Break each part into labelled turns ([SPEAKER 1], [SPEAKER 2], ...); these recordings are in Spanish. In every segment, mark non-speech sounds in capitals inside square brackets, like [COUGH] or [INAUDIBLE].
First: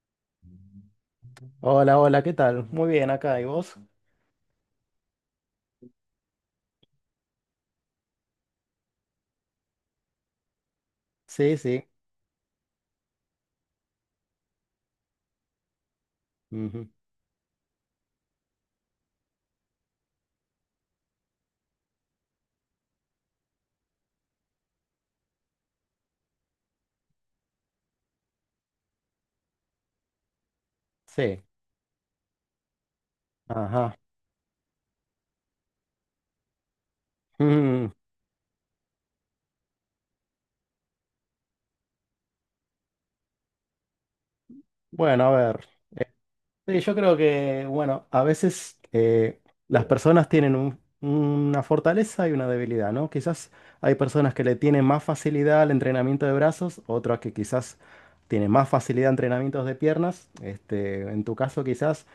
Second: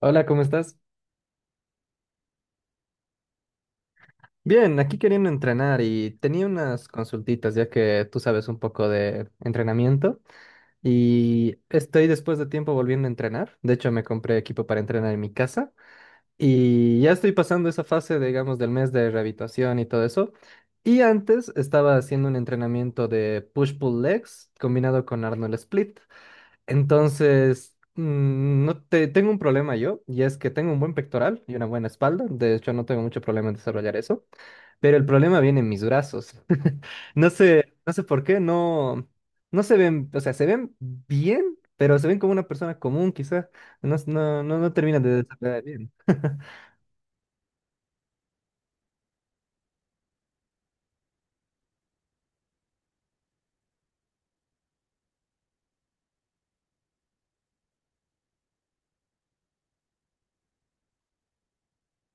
[SPEAKER 1] Hola, ¿cómo estás?
[SPEAKER 2] Hola, hola, ¿qué tal? Muy bien acá, ¿y vos?
[SPEAKER 1] Bien, aquí queriendo entrenar y tenía unas consultitas ya que tú sabes un poco de entrenamiento
[SPEAKER 2] Sí,
[SPEAKER 1] y
[SPEAKER 2] sí.
[SPEAKER 1] estoy después de tiempo volviendo a entrenar. De hecho, me compré equipo para entrenar en mi casa
[SPEAKER 2] Ujú.
[SPEAKER 1] y ya estoy pasando esa fase, digamos, del mes de rehabilitación y todo eso. Y antes estaba haciendo un entrenamiento de push-pull legs combinado con Arnold Split. Entonces, no te, tengo un problema yo, y es que tengo un buen pectoral
[SPEAKER 2] Sí.
[SPEAKER 1] y una buena espalda. De hecho, no tengo mucho problema en
[SPEAKER 2] Ajá.
[SPEAKER 1] desarrollar
[SPEAKER 2] [LAUGHS]
[SPEAKER 1] eso, pero el problema viene en mis brazos. [LAUGHS] No sé,
[SPEAKER 2] Mm.
[SPEAKER 1] no sé por qué, no, no se ven, o sea, se ven bien, pero se ven como una persona común, quizás. No, no, no, no terminan de
[SPEAKER 2] Bueno, a
[SPEAKER 1] desarrollar
[SPEAKER 2] ver.
[SPEAKER 1] bien. [LAUGHS]
[SPEAKER 2] Sí, yo creo que, bueno, a veces las personas tienen una fortaleza y una debilidad, ¿no? Quizás hay personas que le tienen más facilidad al entrenamiento de brazos, otras que quizás tienen más facilidad a entrenamientos de piernas. Este, en tu caso, quizás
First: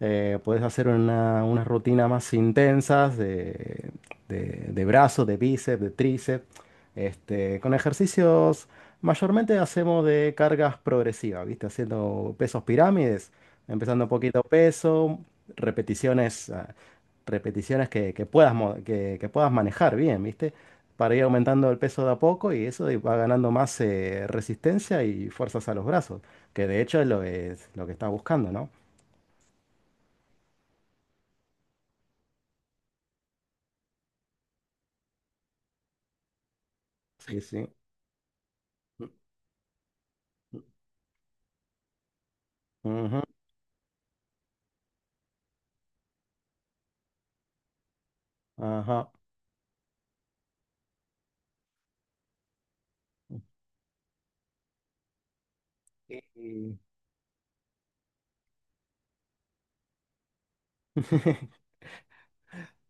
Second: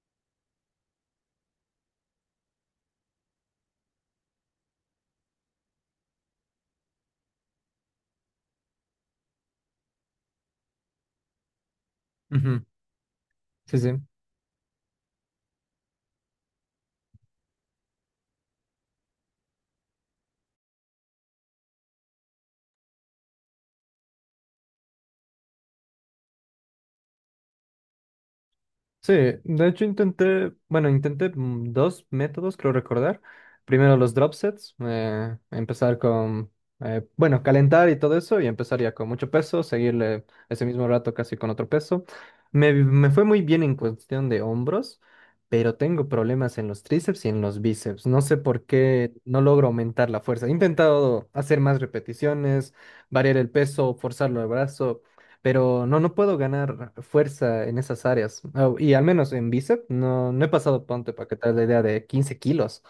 [SPEAKER 2] puedes hacer una rutina más intensas de brazos, de bíceps, de tríceps, este, con ejercicios mayormente hacemos de cargas progresivas, ¿viste? Haciendo pesos
[SPEAKER 1] Ujú.
[SPEAKER 2] pirámides.
[SPEAKER 1] Sí, sí.
[SPEAKER 2] Empezando un poquito peso, repeticiones, ah, repeticiones que puedas, que puedas manejar bien, ¿viste? Para ir aumentando el peso de a poco y eso y va ganando más resistencia y fuerzas a los brazos, que de hecho es lo que estás buscando, ¿no?
[SPEAKER 1] Sí, de hecho intenté, bueno, intenté dos métodos, creo recordar. Primero los drop sets, empezar con,
[SPEAKER 2] Sí,
[SPEAKER 1] bueno,
[SPEAKER 2] sí.
[SPEAKER 1] calentar y todo eso, y empezaría con mucho peso, seguirle ese mismo rato casi con otro peso. Me
[SPEAKER 2] Ujú.
[SPEAKER 1] fue muy bien en cuestión de hombros, pero tengo problemas en los tríceps y en los bíceps. No sé por qué
[SPEAKER 2] Ajá.
[SPEAKER 1] no logro aumentar la fuerza. He intentado hacer más repeticiones, variar el peso, forzarlo el brazo. Pero no, no puedo
[SPEAKER 2] Y-
[SPEAKER 1] ganar fuerza en esas áreas. Ah, y al menos en bíceps, no, no he pasado, ponte para que te hagas la
[SPEAKER 2] [LAUGHS]
[SPEAKER 1] idea, de 15 kilos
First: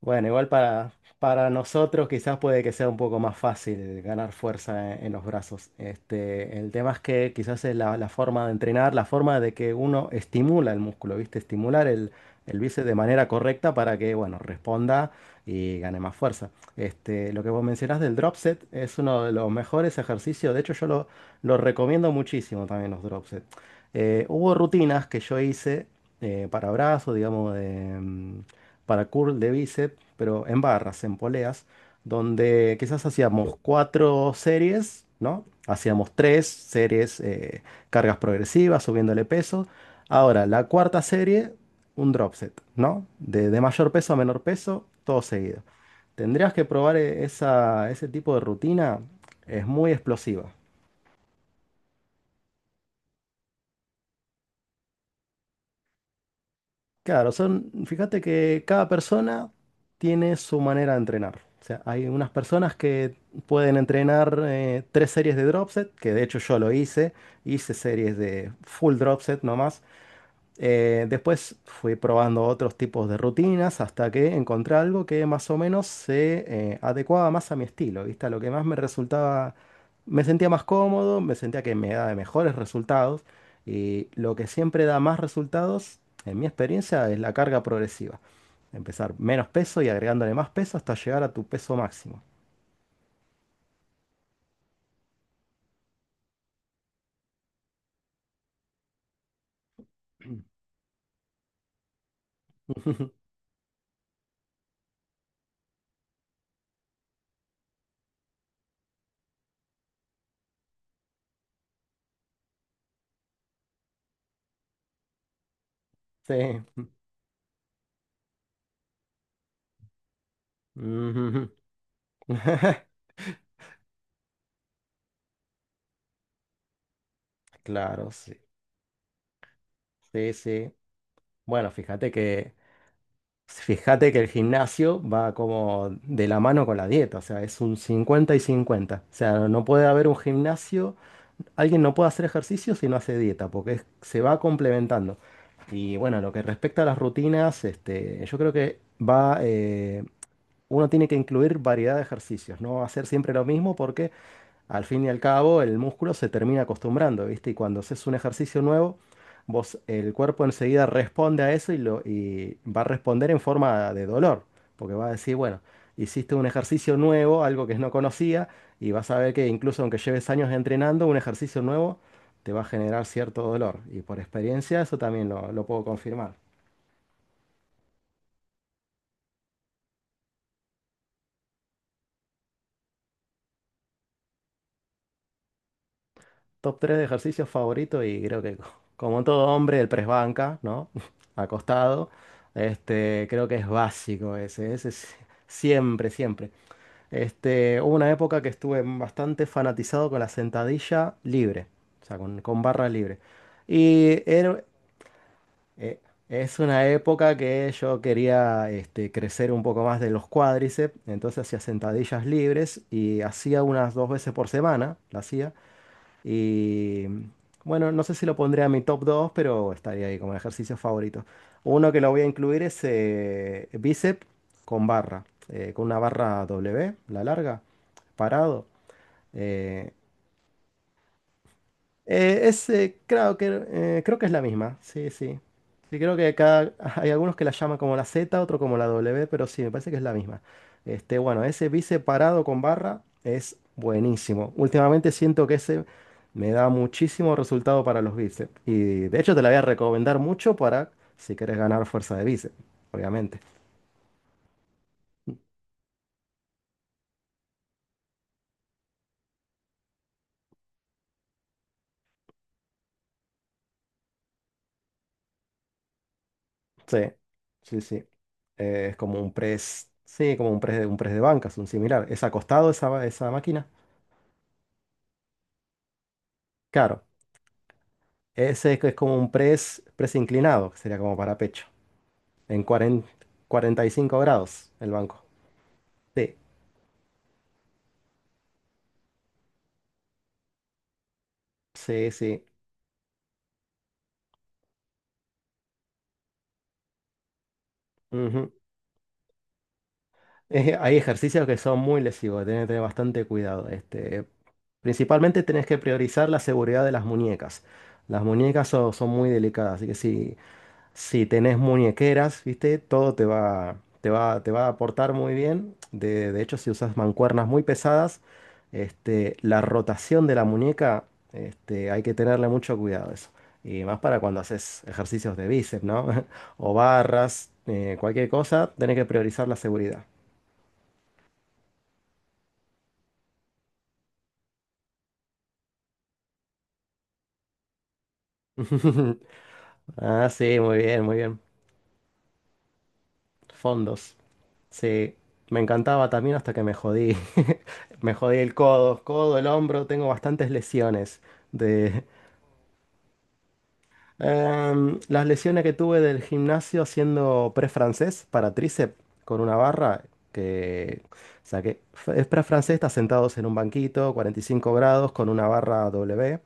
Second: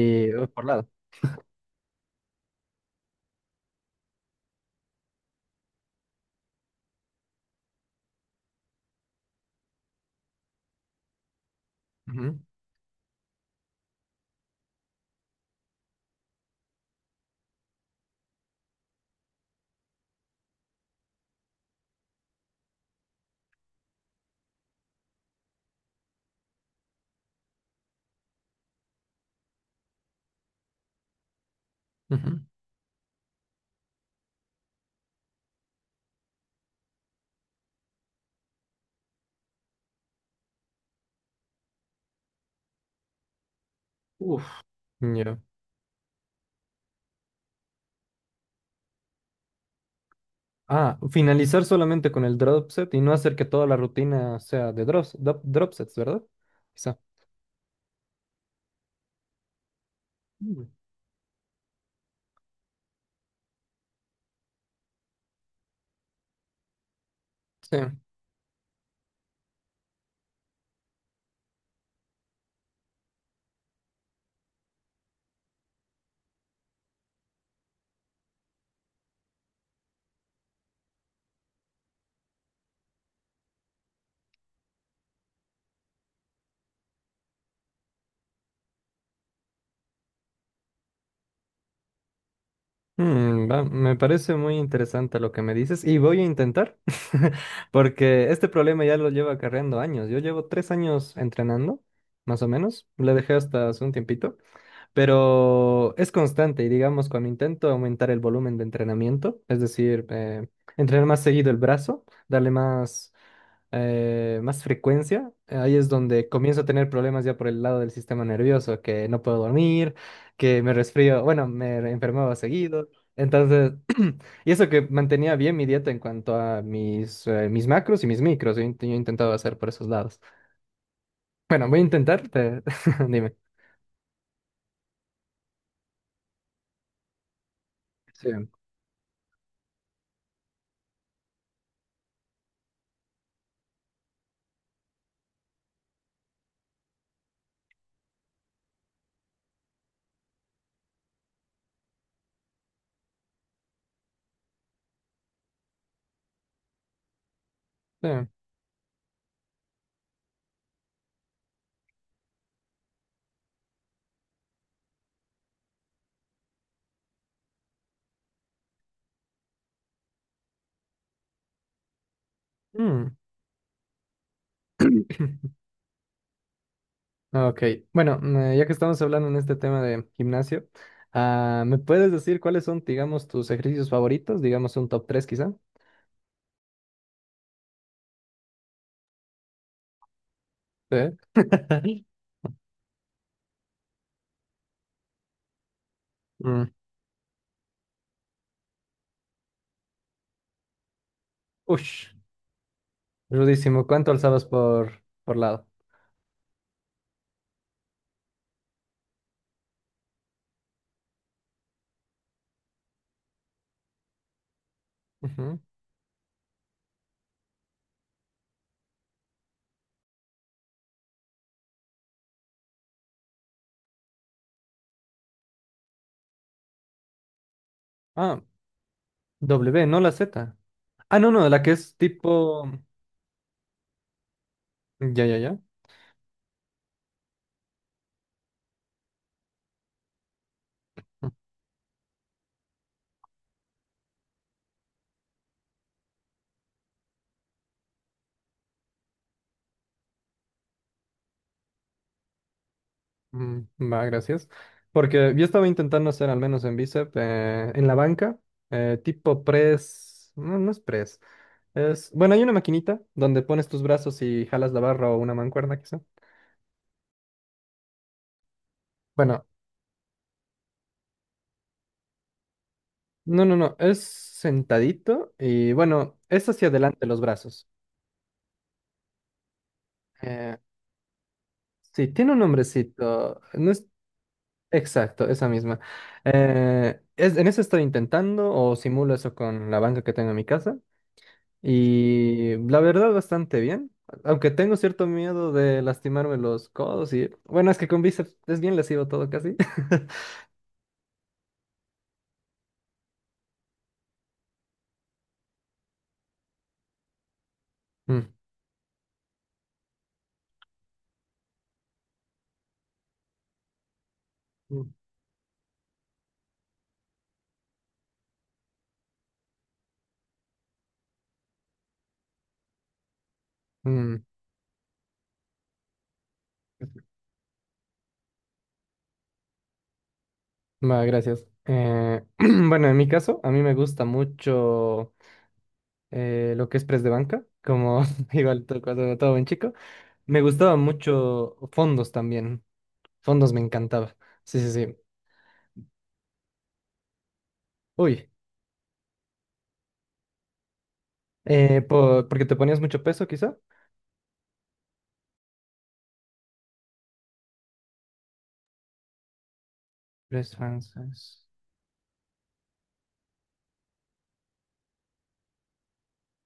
[SPEAKER 2] Bueno, igual
[SPEAKER 1] por lado.
[SPEAKER 2] para nosotros quizás puede que sea un poco más fácil ganar fuerza en los brazos. Este, el tema es que quizás es la forma de entrenar, la forma de que uno estimula el músculo, ¿viste? Estimular
[SPEAKER 1] Ujú,
[SPEAKER 2] el bíceps de manera correcta para que, bueno, responda y gane más fuerza. Este, lo que vos mencionás del drop set es uno de los mejores ejercicios. De hecho, lo recomiendo muchísimo también los drop set. Hubo rutinas que yo hice para brazos, digamos, de... mm, para curl de bíceps, pero en barras, en poleas,
[SPEAKER 1] ujú.
[SPEAKER 2] donde quizás hacíamos cuatro series, ¿no? Hacíamos tres series, cargas progresivas, subiéndole peso. Ahora, la cuarta serie, un drop set, ¿no? De mayor peso a menor
[SPEAKER 1] Uf.
[SPEAKER 2] peso, todo
[SPEAKER 1] Ya.
[SPEAKER 2] seguido. Tendrías que probar esa, ese tipo de rutina, es muy explosiva.
[SPEAKER 1] Ah, finalizar solamente con el drop set y no hacer que toda la rutina sea de drop sets, ¿verdad? Quizá.
[SPEAKER 2] Claro, son, fíjate que cada persona tiene su
[SPEAKER 1] Mm,
[SPEAKER 2] manera de entrenar. O sea, hay unas personas que pueden entrenar tres series de drop set, que de hecho yo lo hice, hice
[SPEAKER 1] sí.
[SPEAKER 2] series de full drop set nomás, después fui probando otros tipos de rutinas hasta que encontré algo que más o menos se adecuaba más a mi estilo, ¿viste? A lo que más me resultaba, me sentía más cómodo, me sentía que me daba mejores resultados y lo que siempre da más resultados, en mi experiencia, es la carga progresiva. Empezar menos peso y agregándole más peso hasta llegar a tu peso máximo.
[SPEAKER 1] Me parece muy interesante lo que me dices y voy a intentar, [LAUGHS] porque este problema ya lo llevo acarreando años. Yo llevo 3 años entrenando, más o menos. Le
[SPEAKER 2] [LAUGHS]
[SPEAKER 1] dejé hasta hace un tiempito, pero es constante y digamos cuando intento aumentar el volumen de entrenamiento, es decir, entrenar más seguido el brazo, darle más frecuencia, ahí es donde
[SPEAKER 2] Sí.
[SPEAKER 1] comienzo a tener problemas ya por el lado del sistema nervioso, que no puedo dormir, que me resfrío, bueno,
[SPEAKER 2] Ujú.
[SPEAKER 1] me enfermaba seguido.
[SPEAKER 2] [LAUGHS]
[SPEAKER 1] Entonces, [CLEARS THROAT] y eso que mantenía bien mi dieta en cuanto a mis macros y
[SPEAKER 2] Claro,
[SPEAKER 1] mis
[SPEAKER 2] sí.
[SPEAKER 1] micros, yo intentaba hacer por esos lados.
[SPEAKER 2] Sí, sí.
[SPEAKER 1] Bueno,
[SPEAKER 2] Bueno,
[SPEAKER 1] voy a
[SPEAKER 2] fíjate
[SPEAKER 1] intentar,
[SPEAKER 2] que
[SPEAKER 1] [LAUGHS] dime.
[SPEAKER 2] Fíjate que el gimnasio va como de la mano con la dieta, o sea, es un
[SPEAKER 1] Sí.
[SPEAKER 2] 50 y 50. O sea, no puede haber un gimnasio, alguien no puede hacer ejercicio si no hace dieta, porque se va complementando. Y bueno, lo que respecta a las rutinas, este, yo creo que uno tiene que incluir variedad de ejercicios, no hacer siempre lo mismo porque al fin y al cabo el músculo se termina acostumbrando, ¿viste? Y cuando haces
[SPEAKER 1] Sí.
[SPEAKER 2] un ejercicio nuevo, vos, el cuerpo enseguida responde a eso y va a responder en forma de dolor, porque va a decir, bueno, hiciste un ejercicio nuevo, algo que no conocía, y vas a ver que incluso aunque lleves años entrenando, un ejercicio nuevo te va a generar
[SPEAKER 1] Mm,
[SPEAKER 2] cierto dolor. Y por experiencia eso también lo puedo confirmar.
[SPEAKER 1] ok, bueno, ya que estamos hablando en este tema de gimnasio, ah, ¿me puedes decir cuáles son, digamos, tus ejercicios favoritos? Digamos un top 3 quizá.
[SPEAKER 2] Top 3 de ejercicios favoritos y creo que como todo hombre el press banca, ¿no?
[SPEAKER 1] Sí.
[SPEAKER 2] [LAUGHS]
[SPEAKER 1] [LAUGHS]
[SPEAKER 2] Acostado. Este, creo que es básico ese es siempre, siempre.
[SPEAKER 1] Mm.
[SPEAKER 2] Este, hubo una época que estuve bastante fanatizado con la sentadilla libre, o
[SPEAKER 1] Ush,
[SPEAKER 2] sea, con barra libre.
[SPEAKER 1] rudísimo. ¿Cuánto
[SPEAKER 2] Y
[SPEAKER 1] alzabas
[SPEAKER 2] era-
[SPEAKER 1] por lado?
[SPEAKER 2] eh, es una época que yo quería este, crecer un poco más de los cuádriceps, entonces hacía sentadillas libres y hacía unas dos veces por semana, la hacía.
[SPEAKER 1] Ujú.
[SPEAKER 2] Y bueno, no sé si lo pondré a mi top 2 pero estaría ahí como ejercicio favorito. Uno que lo voy a incluir es bíceps con barra, con una barra W, la larga,
[SPEAKER 1] Ah,
[SPEAKER 2] parado.
[SPEAKER 1] W,
[SPEAKER 2] Eh,
[SPEAKER 1] no la Z. Ah, no, no, la que es tipo.
[SPEAKER 2] creo que es la misma, sí,
[SPEAKER 1] Ya, ya,
[SPEAKER 2] sí.
[SPEAKER 1] ya.
[SPEAKER 2] Sí, creo que cada, [LAUGHS] hay algunos que la llaman como la Z, otro como la W, pero sí, me parece que es la misma. Este,
[SPEAKER 1] Mm,
[SPEAKER 2] bueno, ese bice parado con barra es buenísimo. Últimamente siento que ese me da muchísimo resultado para los bíceps. Y de hecho te la voy a recomendar mucho para si quieres ganar fuerza de bíceps, obviamente.
[SPEAKER 1] Va, gracias. Porque yo estaba intentando hacer, al menos en bíceps, en la banca, tipo press. No, no es press. Bueno, hay una maquinita donde pones tus brazos y jalas la barra o una mancuerna, quizá.
[SPEAKER 2] Sí, sí, sí. Es como un
[SPEAKER 1] Bueno,
[SPEAKER 2] press, sí, como un press de bancas, un similar. Es acostado esa, esa
[SPEAKER 1] no, no,
[SPEAKER 2] máquina.
[SPEAKER 1] no, es sentadito y bueno, es hacia
[SPEAKER 2] Claro,
[SPEAKER 1] adelante los brazos.
[SPEAKER 2] ese es como un press
[SPEAKER 1] Eh,
[SPEAKER 2] inclinado, que sería como para pecho,
[SPEAKER 1] Sí, tiene un
[SPEAKER 2] en cuarenta
[SPEAKER 1] nombrecito. No es
[SPEAKER 2] cuarenta y cinco grados el banco.
[SPEAKER 1] exacto, esa misma.
[SPEAKER 2] Sí,
[SPEAKER 1] En eso estoy intentando o simulo eso con la banca que tengo en mi casa.
[SPEAKER 2] sí, sí.
[SPEAKER 1] Y la verdad, bastante bien. Aunque tengo cierto miedo de lastimarme los codos y. Bueno, es que con bíceps
[SPEAKER 2] Ujú.
[SPEAKER 1] es bien lesivo todo casi. [LAUGHS]
[SPEAKER 2] Hay ejercicios que son muy lesivos, tienes que tener bastante cuidado. Este, principalmente tenés que priorizar la seguridad de las muñecas. Las
[SPEAKER 1] Mm,
[SPEAKER 2] muñecas son muy delicadas, así que sí, si tenés muñequeras, ¿viste? Todo te va a
[SPEAKER 1] mm,
[SPEAKER 2] aportar muy bien. De hecho, si usas mancuernas muy pesadas, este, la rotación de la muñeca, este, hay que tenerle mucho cuidado a eso. Y más para
[SPEAKER 1] mm.
[SPEAKER 2] cuando haces ejercicios de bíceps, ¿no? [LAUGHS] O barras, cualquier cosa, tenés que priorizar la seguridad.
[SPEAKER 1] Va, gracias. [CLEARS THROAT] Bueno, en mi caso, a mí me gusta mucho lo que es press de banca, como [LAUGHS] igual todo, cuando
[SPEAKER 2] [LAUGHS]
[SPEAKER 1] todo buen chico.
[SPEAKER 2] Ah,
[SPEAKER 1] Me
[SPEAKER 2] sí,
[SPEAKER 1] gustaba
[SPEAKER 2] muy bien, muy bien.
[SPEAKER 1] mucho fondos también. Fondos me encantaba.
[SPEAKER 2] Fondos.
[SPEAKER 1] Sí, sí, sí.
[SPEAKER 2] Sí, me encantaba también hasta que me jodí. [LAUGHS] Me
[SPEAKER 1] Uy,
[SPEAKER 2] jodí el el hombro. Tengo bastantes lesiones. De,
[SPEAKER 1] porque te ponías mucho peso, quizá.
[SPEAKER 2] las lesiones que tuve del gimnasio haciendo press francés para tríceps con una barra
[SPEAKER 1] Press
[SPEAKER 2] que
[SPEAKER 1] francés.
[SPEAKER 2] saqué. Es press francés, estás sentados en un banquito, 45 grados, con una barra W.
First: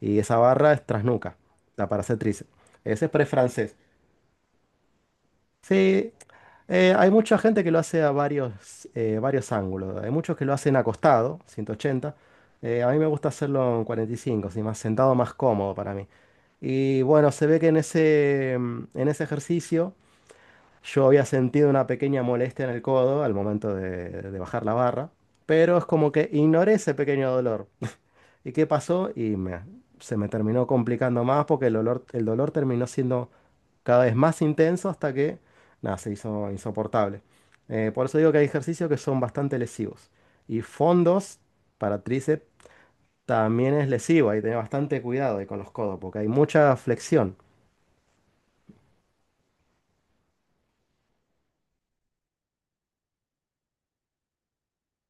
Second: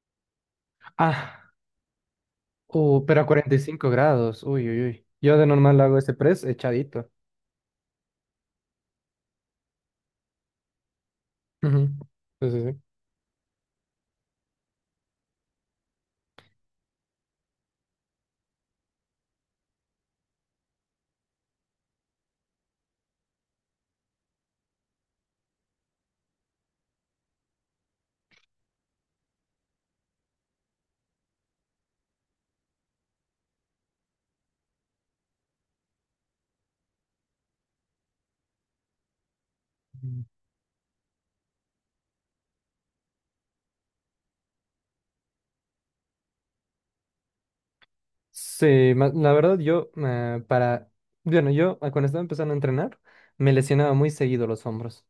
[SPEAKER 2] Y esa barra es trasnuca,
[SPEAKER 1] Ah,
[SPEAKER 2] la para hacer tríceps. Ese es
[SPEAKER 1] pero a
[SPEAKER 2] press
[SPEAKER 1] cuarenta y
[SPEAKER 2] francés.
[SPEAKER 1] cinco grados. Uy, uy, uy. Yo de normal hago
[SPEAKER 2] Sí,
[SPEAKER 1] ese press echadito.
[SPEAKER 2] hay mucha gente que lo hace a varios ángulos. Hay muchos que lo hacen acostado,
[SPEAKER 1] Ujú.
[SPEAKER 2] 180.
[SPEAKER 1] Sí, sí, sí.
[SPEAKER 2] A mí me gusta hacerlo en 45, así más sentado, más cómodo para mí. Y bueno, se ve que en en ese ejercicio yo había sentido una pequeña molestia en el codo al momento de bajar la barra, pero es como que ignoré ese pequeño dolor. ¿Y qué pasó? Se me terminó complicando más porque el dolor terminó siendo cada vez más intenso hasta que, nada, se hizo insoportable. Por eso digo que hay ejercicios que son bastante lesivos.
[SPEAKER 1] Mm.
[SPEAKER 2] Y fondos para tríceps también es lesivo. Hay que tener bastante cuidado ahí con los codos porque hay mucha flexión.
[SPEAKER 1] Sí, la verdad, yo para. Bueno, yo cuando estaba empezando a entrenar, me lesionaba muy seguido los hombros.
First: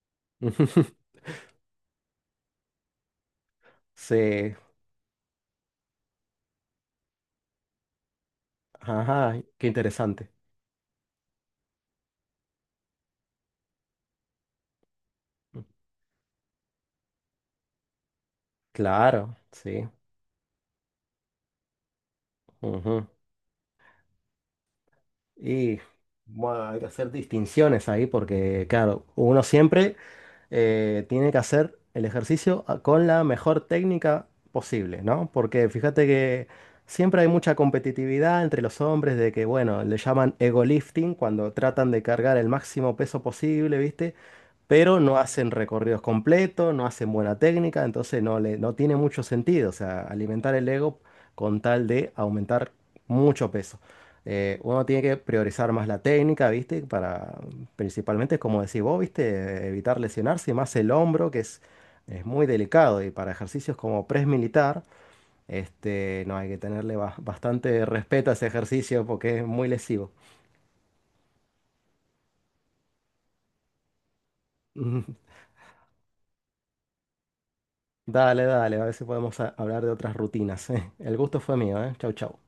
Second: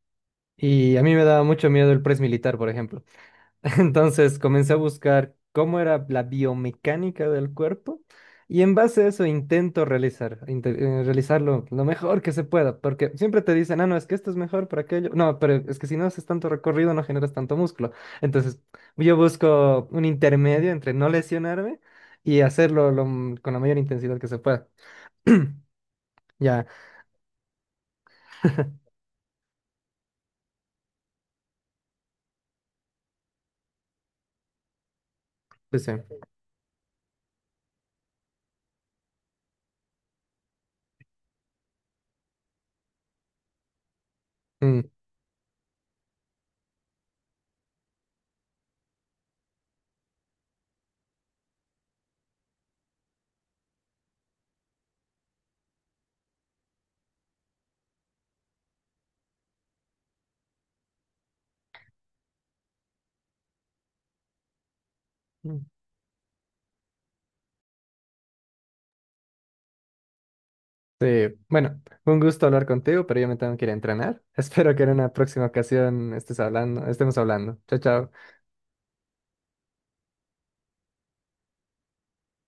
[SPEAKER 1] Y a
[SPEAKER 2] [LAUGHS]
[SPEAKER 1] mí me daba mucho miedo el press militar, por ejemplo. [LAUGHS] Entonces
[SPEAKER 2] Sí,
[SPEAKER 1] comencé a buscar cómo era la biomecánica del cuerpo y en base a eso
[SPEAKER 2] ajá, qué
[SPEAKER 1] intento
[SPEAKER 2] interesante.
[SPEAKER 1] realizarlo lo mejor que se pueda, porque siempre te dicen, ah, no, es que esto es mejor para aquello. No, pero es que si no haces tanto recorrido no generas tanto músculo. Entonces yo
[SPEAKER 2] Claro,
[SPEAKER 1] busco
[SPEAKER 2] sí.
[SPEAKER 1] un intermedio entre no lesionarme y hacerlo lo
[SPEAKER 2] Ujú.
[SPEAKER 1] con la mayor intensidad que se pueda. [CLEARS THROAT]
[SPEAKER 2] Y bueno,
[SPEAKER 1] Ya,
[SPEAKER 2] hay que hacer distinciones ahí porque,
[SPEAKER 1] [LAUGHS]
[SPEAKER 2] claro, uno siempre tiene que hacer el ejercicio con la mejor técnica posible, ¿no? Porque
[SPEAKER 1] pues sí.
[SPEAKER 2] fíjate que siempre hay mucha competitividad entre los hombres de que, bueno, le llaman ego lifting cuando tratan de cargar el máximo peso posible, ¿viste? Pero no hacen recorridos completos, no hacen buena técnica, entonces no tiene mucho sentido, o sea, alimentar el ego con tal de aumentar mucho peso. Uno tiene que priorizar más la técnica, ¿viste? Para, principalmente, como decís vos, ¿viste? Evitar lesionarse, y más el hombro, que es muy delicado, y para ejercicios como press militar,
[SPEAKER 1] Mm.
[SPEAKER 2] este, no hay que tenerle bastante respeto a ese ejercicio porque es muy lesivo.
[SPEAKER 1] Sí, bueno, un gusto hablar contigo, pero yo me tengo que ir a entrenar. [LAUGHS] Espero que en una
[SPEAKER 2] [LAUGHS]
[SPEAKER 1] próxima ocasión estemos hablando. Chao, chao.
[SPEAKER 2] Dale, dale, a ver si podemos hablar de otras rutinas. [LAUGHS] El gusto fue mío, ¿eh? Chau, chau.